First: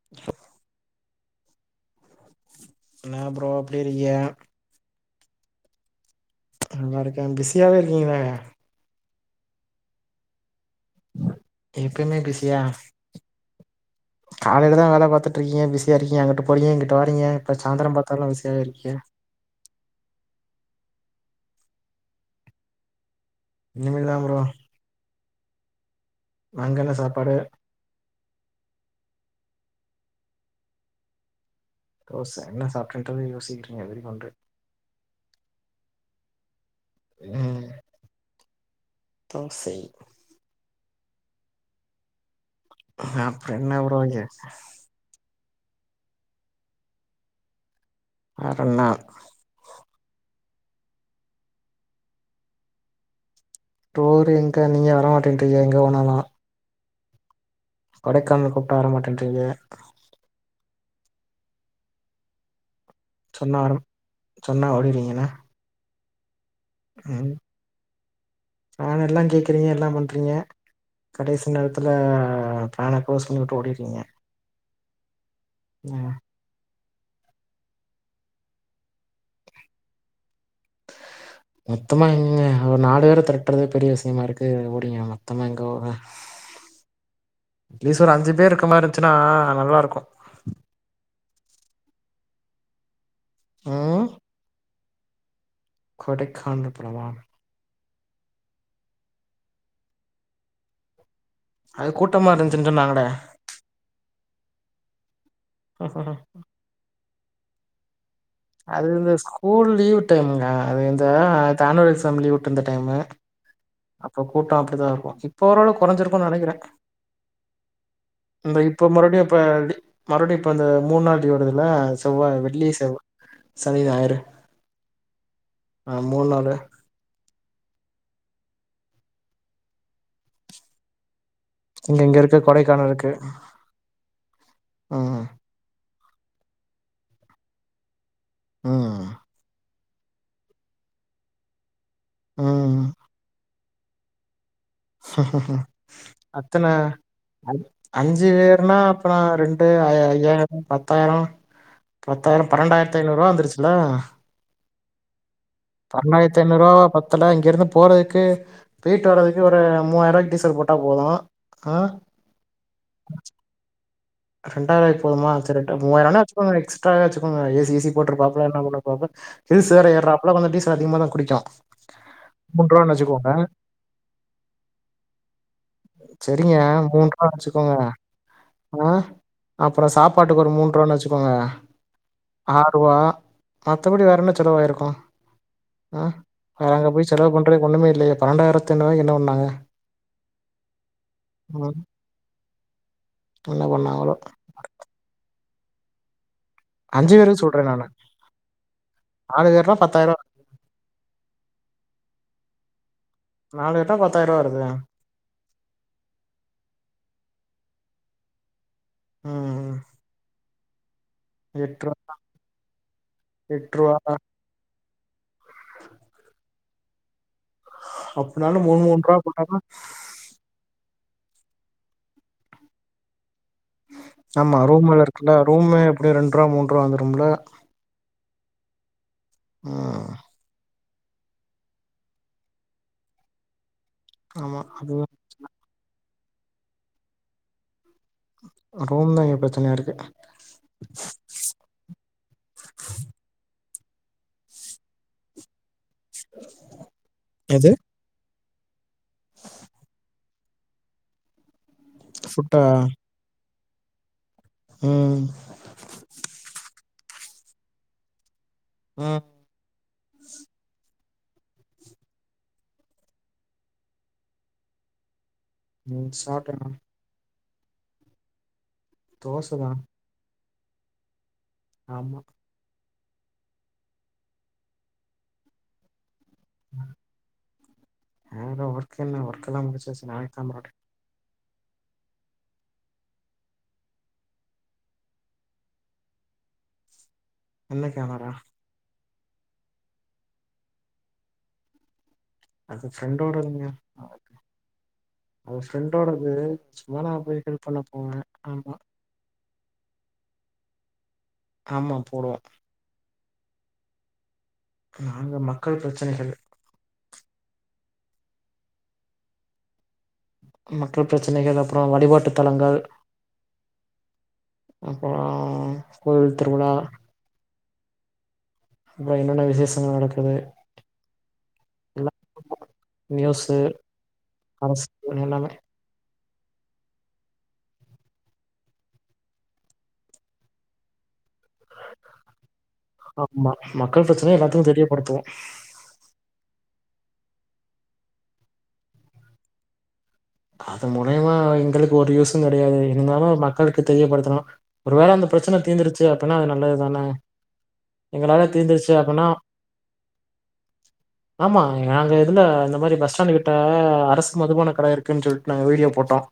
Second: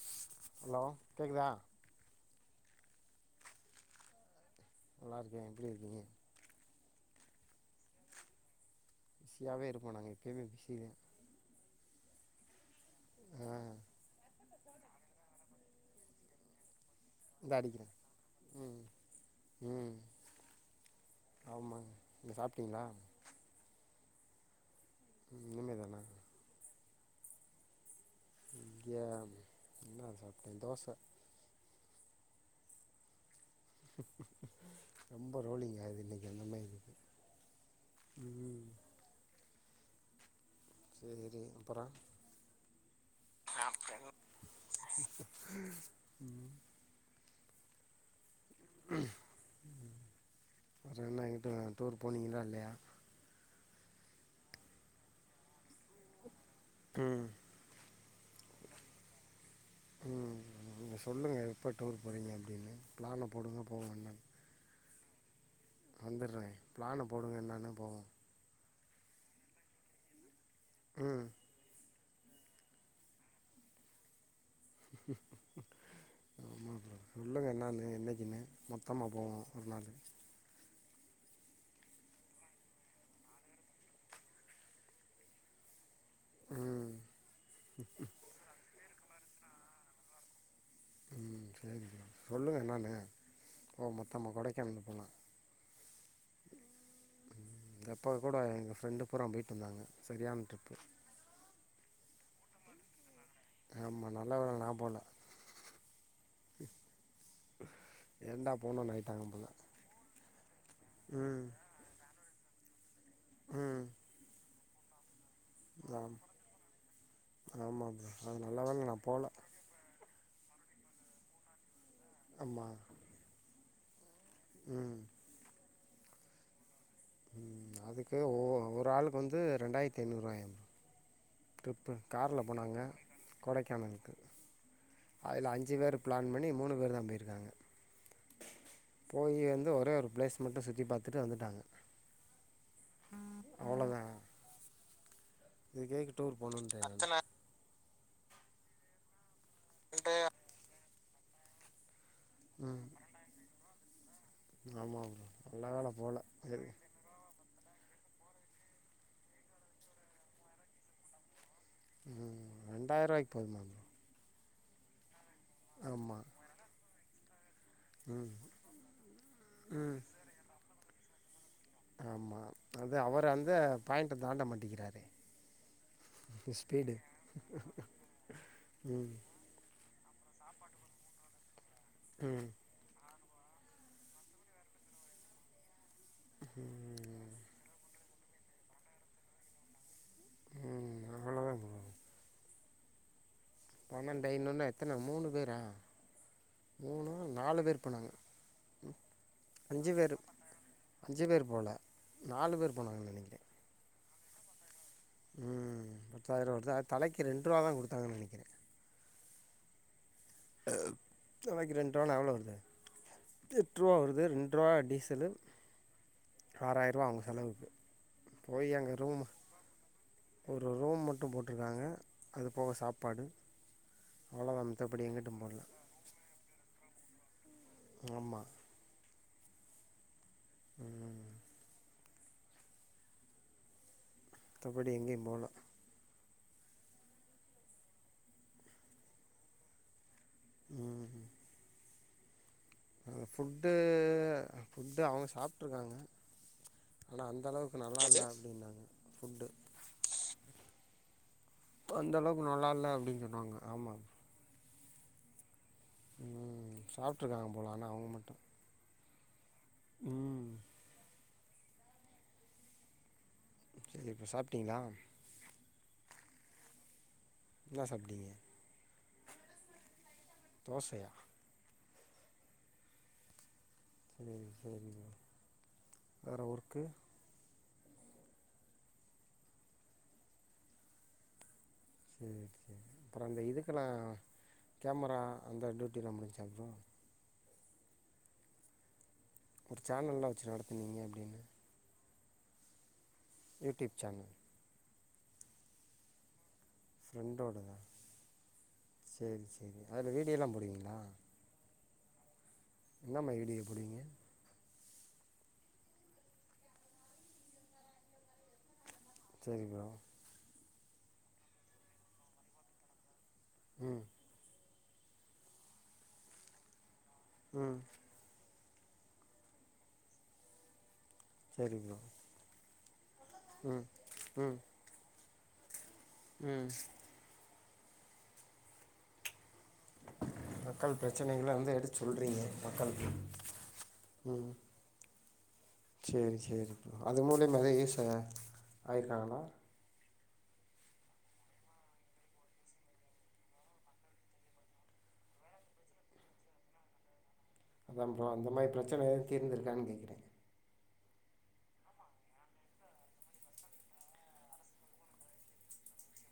[inaudible] Hello கேக்குதா என்னா bro எப்டி இருக்கிய நல்லாருக்கே எப்டி இருக்கீங்க நல்லாருக்கே பிஸியாவே இருக்கீங்ளே பிஸியாவே இருப்போ நாங்க எப்பிமே பிஸி தா எப்பமே பிசியா ம் காலலதா வேல பாத்துட்டு இருக்கீங்க பிஸியா இருக்கீங்க அங்கிட்டு போறீங்க இங்குட்டு வாரீங்க இப்ப இந்தா சாய்ந்தர அடிக்கிறேன் பாத்தாலு பிஸியாவே ம் இருக்கீங்க ம் ஆமாங் நீங்க சாப்ட்டீங்களா இனிமேல் தா ப்ரோ ம் இனிமே தானா அங்கென்ன சாப்பாடு இங்கியா என்ன சாப்ட்டே தோச தோச என்னா சாப்ட்டுட்ன்ற யோசிக்கிற ரொம்ப ரோலிங் ஆகுது இன்னிக்கி அந்த மாரி இருக்கு ம் ம் ம் தோசை சேரி அப்பரோ அப்ரோ என்ன வுடுவாங்கே ம் வேறென்ன வேறென்ன எங்கிட்டு டூர் போனீங்ளா இல்லயா டூர் எங்க நீங்க வர மாட்டேன்றீங்க எங்க போனாலு ம் கொடைக்கானல் கூப்ட்டா வர மாட்டேன்றீங்க ம் நீங்க சொல்லுங்க எப்போ டூர் போறீங்க அப்டின்னு பிளான சொன்னா போடுங்க வர போ என்னனு சொன்னா ஓடிடுவீங்கன வந்துடுறெ பிளான போடுங்க என்னானு போவோ பிளான்லா கேக்குறீங்க எல்லா பண்றீங்க ம் கடைசி சி நேரத்துல பிளான குளோஸ் பண்ணிவிட்டு ஓடிறீங்க ம் ஆமா ப்ரோ சொல்லுங்க என்னன்னு என்னைக்குனு மொத்தமா போவோ ஒரு நாளு மொத்தமா எங்க ஒரு நாலு பேர தெரட்டுறது பெரிய விஷயமா இருக்கு [unintelligible] மொத்தமா எங்க போக ம் அட்லீஸ் ஒரு அஞ்சு பேர் இருக்கமாரி இருந்துச்சுன்னா நல்லாருக்கு ம் சரி ப்ரோ சொல்லுங்க என்னான்னு போவூ ம் மொத்தமா கொடைக்கானல் போலா கொடைக்கானல் போலமா ம் இந்தப்போ கூட எங்க ஃப்ரெண்டு பூரா போயிட்டு வந்தாங்க சரியான ட்ரிப்பு அது கூட்டமா இருந்துச்னு சொன்னாகடே ஆமா நல்ல வேல நா போல [unintelligible] [inaudible] அது போகணும்னு இந்த ஆயிட்டாங்க போல ஸ்கூல் லீவ் டைமுங்க அது இந்த ம் தானுவல் எக்ஸாம் லீவ் உட்டுருந்த டைமு ம் அப்ப கூட்டொ அப்டிதா இருக்கு இப்போ ஓரளவு ஆம் கொறஞ்சிருக்கு நெனக்கிறே ஆமாம் ப்ரோ அது இந்த நல்ல வேளை இப்போ நான் மறுபடியு போகல இப்ப மறுபடியு இப்ப அந்த மூணு நாள் லீவு விடுதுல செவ்வாய் வெள்ளி ஆமாம் செவ்வா சனி ஞாயிறு ம் ஆ மூணு நாளு ம் அதுக்கு ஒ ஒரு ஆளுக்கு வந்து ரெண்டாயிரத்து ஐநூறுூவாயாம்ம ட்ரிப்பு இங்க இங்க இருக்க கார்ல போனாங்க கொடைக்கானல் இருக்கு கொடைக்கானலுக்கு கொடைக்கானலுக்கு அதுல அஞ்சு பேர் பிளான் பண்ணி மூணு பேர் தா போயிருக்காங்க ம் போயேந்து ஒரே ஒரு பிளேஸ் மட்டு சுத்தி பாத்துட்டு வந்துட்டாங்க ம் அவ்ளோதா இதுக்கேக்கு டூர் அத்தன போணுன்ட்டே நானு அஞ்சு வேர்னா அப்பனா ரெண்டு ஐய ஐயாயிர பத்தாயிர பத்தாயிர ம் பன்னென்டாயிரத்து ஐநூறுவா வந்துருச்சுல ஆமா நல்ல வேல போல தெரிய் இப்பனா இங்கிருந்து போறதுக்கு பேயிட்டு வர்ரதுக்கு ஒரு மூவாய்ரவாய்க்கு டீசல் போட்டா போது ஆ ம் ரெண்டாயிரவாய்கு போது ரெண்டாய்ரவாய்க்கு போதுமா சரி ட்டு ஆமா மூவாய்ரவெனா வெச்சுகோங்க எக்ஸ்ரவ வெச்சுக்கங்க ஏசிசி ம் போட்ருபாப்ல என்னவென்ன போது ஹில்ஸ் வேற ம் ஏற்றாப்ல கொஞ்ச டீசல் அதிகமா தா குடிக்கு ஆமா மூன்றுவான்னு அது அவரு வச்சுக்கோங்க அந்த பாயிண்ட தாண்ட மாட்டிக்கிறாரு சரிங்க ஸ்பீடு மூன்றுவா ம் அப்புற சாப்பாட்டுக்கு ஒரு மூண்றுவால வச்சுக்கோங்க ம் ஆறுவா மத்தபடி வேற என்ன செலவாயிருக்கு ஆ அங்க போய் செலவு பண்றதுக்கு ஒண்ணுமே இல்லையா பன்னெண்டாயிரத்தைநூறுவாய்க்கு என்னவன்னாங்க [inaudible] ம் அவ்ளோதா ப்ரோ பண்ணாங்களோ பன்னெண்டு ஐநூற்னா எத்தன மூணு பேரா மூணு அஞ்சு பேருக்கு சொல்றேன் நாலுவேர் நானு போனாங்க நாலு பேர்னா அஞ்சு வேரு பத்தாயிரரூவா அஞ்சு பேர் போல நாலு பேர் போனாங்கன் நெனைக்கிறே நாலு கட்டா பத்தாய்ரவா வருது ம் பத்தாயிர வருது அது தலைக்கு ரெண்ருவா தா குடுத்தாங்கன் நெனைக்கிறே ம் தலக்கி எட்ரூவா ரெண்ருவானா எவ்ளோ வருது து எட்ருவா எட்ரூவா வருது ரெண்ருவா டீசலு ஆறாயிர்வா அவுங்க செலவுக்கு அப்படினாலும் போய் மூணு அங்க மூணு ரூபா ரூம் போட்டாதான் ஒரு ரூம் மட்டு போட்ருக்காங்க அது போக சாப்பாடு ஆமா அவ்வளோதான் ரூம்ல மத்தபடி இருக்குல எங்கிட்டும் போகல ரூமே எப்டி ரெண்ருவா மூண்ருவா வந்துரும்ல ஆமா ஆ ம் ஆமா கபடி அது எங்கியு போல ரூம் தா இங்க பிரச்சனையாருக்கு ம் அந்த ஃபுட்டு ஃபுட்டு அவுங்க சாப்ட்ருக்காங்க ஆனா எது அந்தளவுக்கு ந வெல ஜாஸ்தினாங்க ஃபுட்டு அந்தளவுக்கு ஃபுட்டா நல்லா இல்ல அப்டின் சொன்னாங்க ஆமா ம் ம் சாப்ட்ருக்காங்க போலா ஆனா அவுங்க மட்டு ம் ம் சரி இப்ப சாப்ட்டீங்ளா ம் சாப்ட இன்ன சாப்டிங்க தோச தான் தோசையா ஆமா சேரி சரிங்க வேற ஒர்க்கு இந்த ஒர்க்கெல்லா ஒர்க்கலாம் முடிச்சிட் ஸ்நாக்ஸ் [unintelligible] சரி அப்புறம் அந்த இதுக்கெல்லா கேமரா அந்த டியூட்டிலா முடிஞ்சம் ப்ரோ என்ன கேமரா புடிச்சா நல்லா வச்சு நடத்துவீங்க அப்டினு அது ஃப்ரண்டோடதுங்க யூடியூப் சேனல் அது ஃப்ரெண்டோடது மோனா போய் ஹெல் பண்ண போவேன் ஆமா செரி சரி அதுல வீடியோல்லாம் போடுவீங்களா ஆமா போடுவ என்ன மாரி வீடியோ போடுவீங்க நாங்க மக்கள் பிரச்சனைகள் சேரி ப்ரோ மக்கள் பிரச்சனைகள் அப்றோ வழிபாட்டுத் தலங்கள் உம் அப்புறோம் கோயில் திருவுழா உம் என்னென்ன விசேஷங்கள் நடக்குது சரி ப்ரோ இல்ல நியூஸு அரசு எல்லாமே உம் மக்கள் பிரச்சனைகள வந்து எடுத் ஆம்மா மக்கள் பிரச்சனைய எல்லாத்துக்கும் தெரியப்படுத்துவோம் செரி செரிப்போ அது மூலையும் நெறய யூஸ்சுங்க ஆயிக்காங்களா அது மூலியமா எங்களுக்கு ஒரு யூசும் கடையாது இருந்தாலும் மக்களுக்கு தெரியப்படுத்துரோம் ஒரு வேல அந்த பிரச்சன தீந்தருச்சு அப்பன்னா அது நல்லதுதான அது ப்ரோ எங்களால அந்த மாரி தீந்துருச்சு அப்டின்னா பிரச்சனைைகள் தீர்ந்திருக்கான் கேட்கற ஆமா யாந்த இதுல இந்த மாரி பஸ் ஸ்டாண்டு கிட்ட அரசு மதுபான கடை இருக் குன் சொல்ட்டு நாங்க வீடியோ போட்டோம்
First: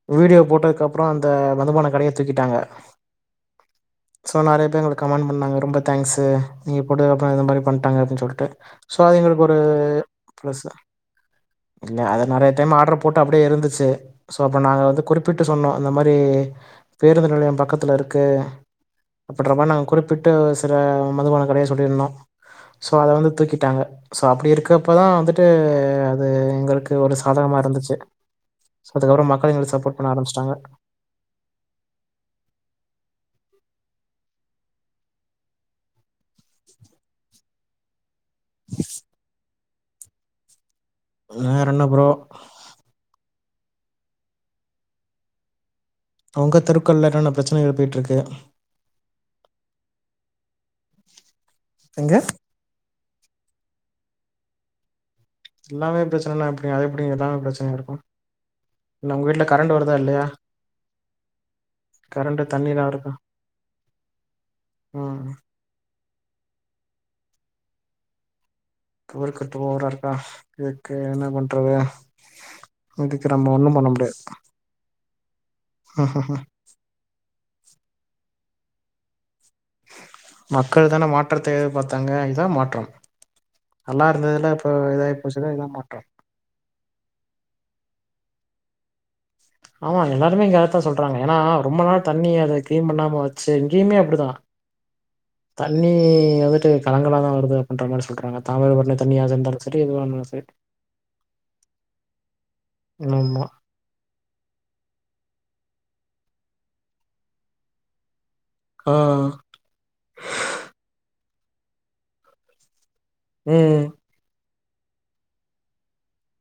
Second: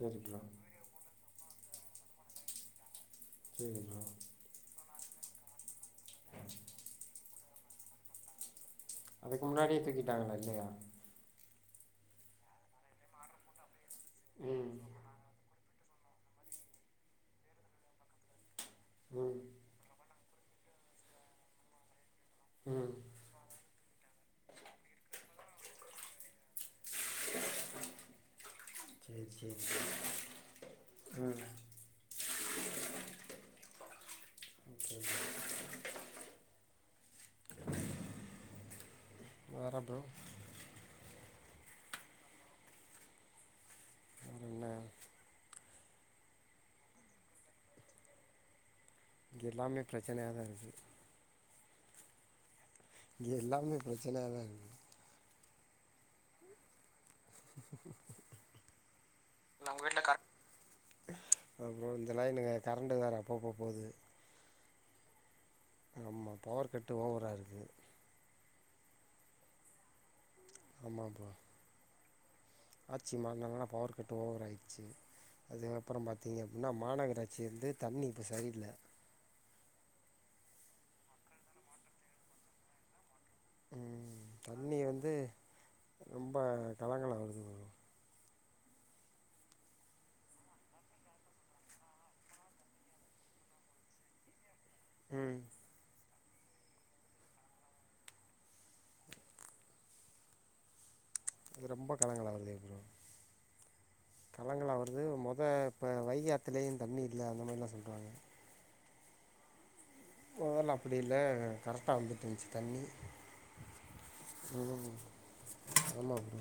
சரி வீடியோ ப்ரோ போட்டதுக்கு அப் ப்ரோம் அந்த மதுபான கடையை தூக்கிட்டாங்க சேரி ப்ரோ ஸோ நறைய பேர் எங்களுக்கு கமெண்ட் பண்ணாங்க ரொம்ப தேங்க்ஸ் நீங்க போட்டது அப்புறம் இந்த மாரி பண்ட்டாங்க அப்பன் சொல்ட்டு ஸோ அது எங்களுக்கு அதுக்கு ஒரு முன்னாடியே தூக்கிட்டாங்களா இல்லையா ப்ளஸ்சு இல்ல அத நறைய டைம் ஆர்டர் போட்டு அப்டியே இருந்துச்சு சோ அப்ப ம் நாங்க வந்து குறிப் பிட்டு சொன்னோம் இந்த மாரி பேருந்து நிலையம் பக்கத்துல்ல இருக்கு ம் அப்புறம நாங்க குறிப் பிட்டு சில மதுபான கடைய சொல்லிருந்தோம் சோ ம் அத வந்து தூக்கிட்டாங்க சோ அப்படி இருக்கப்பதான் வந்துட்டு அது எங்களுக்கு ஒரு சாதகமா இருந்துச்சு அதுக்கப்புறம் மக்கள் எங்களுக்கு சப்போர்ட் பண்ண ஆரம்பிச்சிட்டாங்க உம் ஓகே [unintelligible] வேற ப்ரோ வேற என்ன ப்ரோ அப்றோம் என்ன உங்க தெருக்கள்ல என்னென்ன பிரச்சனைகள் எழுப்பிட்ருக்கு இங்க எல்லாமே பிரச்சனையாதா இருக்கு எங்க இங்க எல்லாமே பிரச்சனையதா இருக்கு எல்லாமே பிரச்சனைனா எப்புடிங்க அது எப்புடிங்க எல்லாமே பிரச்சனையா இருக்கோ இல்ல உங்க வீட்ல கரண்டு வருதா இல்லயா அப்புறோ இந்தனாய் எனக்கு தண்ணிலாம் கரண்ட்டு வேற இருக்கா? அப்பப்போ போது ம் ஆமா பவர் கட்டு ஓவரா இருக்கு பவர் கட்டு ஓவரா இருக்கா இதுக்கு ஆமாம் என்ன ப்ரோ பண்றது ஆட்சி இதுக்கு நம்ம மாறினாங்கனா ஒண்ணும் பண்ண பவர் கட்டு முடியாது. ஓவரா ஆயிச்சு அதுக்கப்புறோ பாத்தீங்க ன்னா மாநகராட்சி இருந்து தண்ணி இப்ப சரியில்ல மக்கள் தானே மாற்றத்தை எதிர்பாத்தாங்க இதா மாற்றம் நல்லா ம் இருந்ததுல இப்ப தண்ணி இதா வந்து போய்ச்சுல இதா மாற்றம் ரொம்ப கலங்களா வருது ப்ரோ ஆமா எல்லாருமே இங்க அதத்தா சொல்றாங்க ஏனா ரொம்ப நாள் தண்ணி அத க்ளீன் பண்ணாம வெச்சி இங்கேயுமே அப்புடிதா ம் தண்ணி வந்துட்டு கலங்களாதா வருது அப்டீன்ற மாரி சொல்றாங்க தாமபரணி தண்ணியாக இருந்தாலு செரி எதுவானாலோ செரி [unintelligible] அது ரொம்ப கலங்களாக வருதே ப்ரோ ஆமா கலங்களா வருது மொத இப்ப வைகையாத்துலயு தண்ணி இல்ல அந்த மாரிலா சொல்றாங்க ஆ மொதல்ல அப்புடி இல்ல கரட்டா வந்துட்டுன்ச்சு தண்ணி ம் உ ஆமா ப்ரோ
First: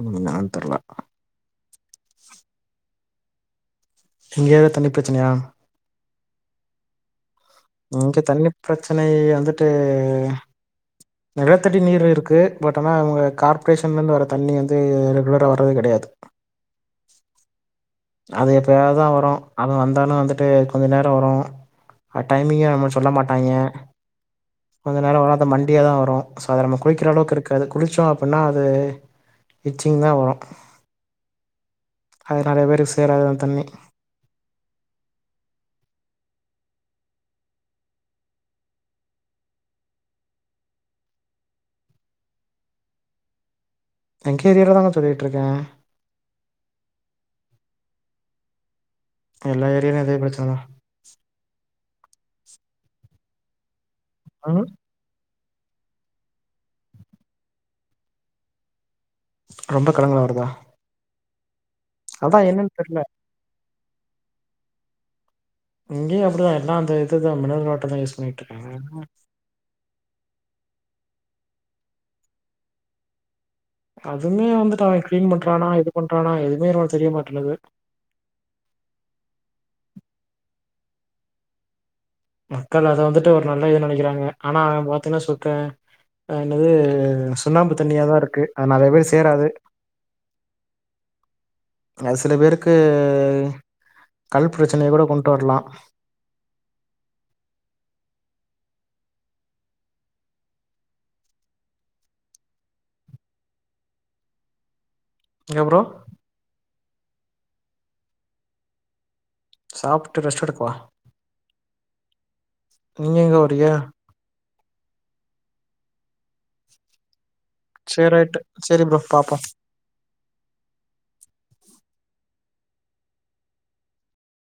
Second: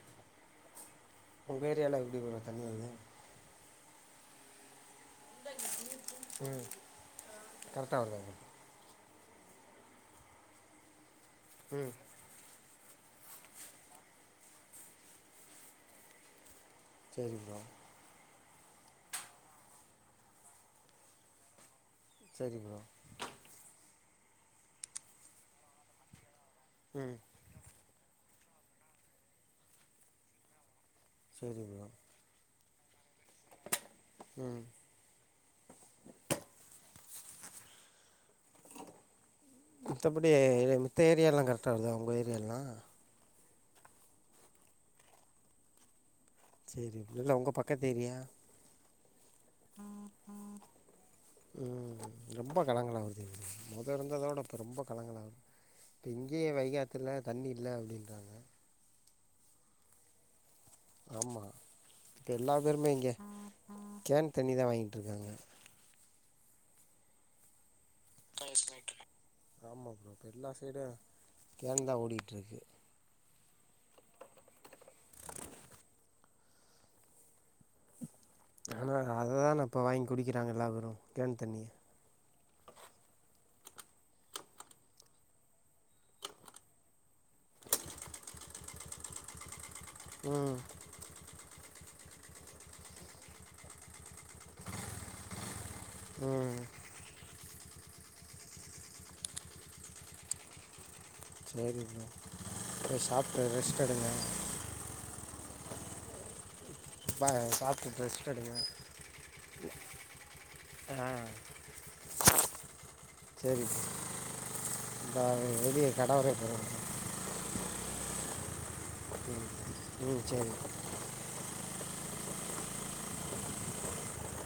ம் இன்னானு தெர்ல உங்க ஏரியால எப்டி ப்ரோ தண்ணி வர்து எங்கயாவது தண்ணி பிரச்சனையா ம் கரெக்டாக இங்க வருதா தண்ணி பிரச்சனை வந்துட்டு நிலத்தடி ப்ரோ ம் நீர் இருக்கு பட் ஆனா அவங்க கார்பரேஷன்ல இருந்து வர தண்ணி வந்து ரெகுலரா வரது கெடையாது சேரி ப்ரோ அது எப்பயாதுதா வரோ அது வந்தாலும் வந்துட்டு கொஞ்ச நேரோ வரோ அது சரி டைமிங்கே ப்ரோ நம்ம சொல்ல மாட்டாய்ங்க கொஞ்ச நேரோ வராது மண்டியாதா வரோ சோ அத நம்ம குளிக்கிற ம் அளவுக்கு இருக்காது குளிச்சோ அப்டீன்னா அது இச்சிங்கா வரோ செரி ப்ரோ அது நறைய பேருக்கு சேராதுதா தண்ணி ம் மித்தபடி மித்த ஏரியாலலா கரெக்டா வருதா உங்க ஏரியாலலா எங்க ஏரியால தாங்க சொல்லிகிட்ருக்கே செரி இல்ல உங்க பக்கத்தேரியா எல்லா ஏரியாலயோ அதே பிரச்சனதா ம் ரொம்ப கலங்களா வருது மொத இருந்ததோட தா இப்போ ம் ரொம்போ கலங்கலா வரோ இப்ப இங்கேயே வைகாத்துல தண்ணி இல்ல அப்டீன்றாங்க ரொம்ப கலங்களலா வருதா ஆமா இப்போ அதா எல்லா என்னன்னு பேருமே தெர்ல இங்கே கேன் தண்ணிதா வாங்கிட்டுருக்காங்க இங்கய அப்படிதா எல்லா அந்த இதுதா மினரல் வாட்டர்தா யூஸ் பண்ணிட்டு இருக்காங்க ஆமா அப்புறோ இப்ப எல்லா சைடு கேன்தா ஓடிட்டு இருக்கு அதுமே வந்துட்டு அவன் கிளீன் பண்றானா இது பண்றானா எதுவுமே நமக்கு தெரிய மாட்டுனுது ஆனா அததான இப்போ வாங்கி குடிக்கிறாங்க எல்ல பேரு கேன் தண்ணிய மக்கள் அத வந்துட்டு ஒரு நல்ல இது நெனைக்கிறாங்க ஆனா அவ [unintelligible] சுத்த ம் என்னது சுண்ணாம்பு தண்ணியாதா இருக்கு அது நெறைய பேரு சேராது ம் அது சில பேருக்கு கல் பிரச்சனைய கூட கொண்டு வரலா ம் சேரி ப்ரோ இப்ப சாப்பட்டு ரெஸ்ட் எடுங்க எங்க ப்ரோ பா சாப்பிட்டுட்டு ரெஸ்ட் எடுங்க சாப்ட்டு ரெஸ்ட் எடுக்கவா ஆ நீ எங்க சேரி வரியா ப்ரோ இந்தா வெளிய கடவரையு போர ப்ரோ சேரி ரைட்டு சேரி ப்ரோ பாப்போ ம் ம் சேரி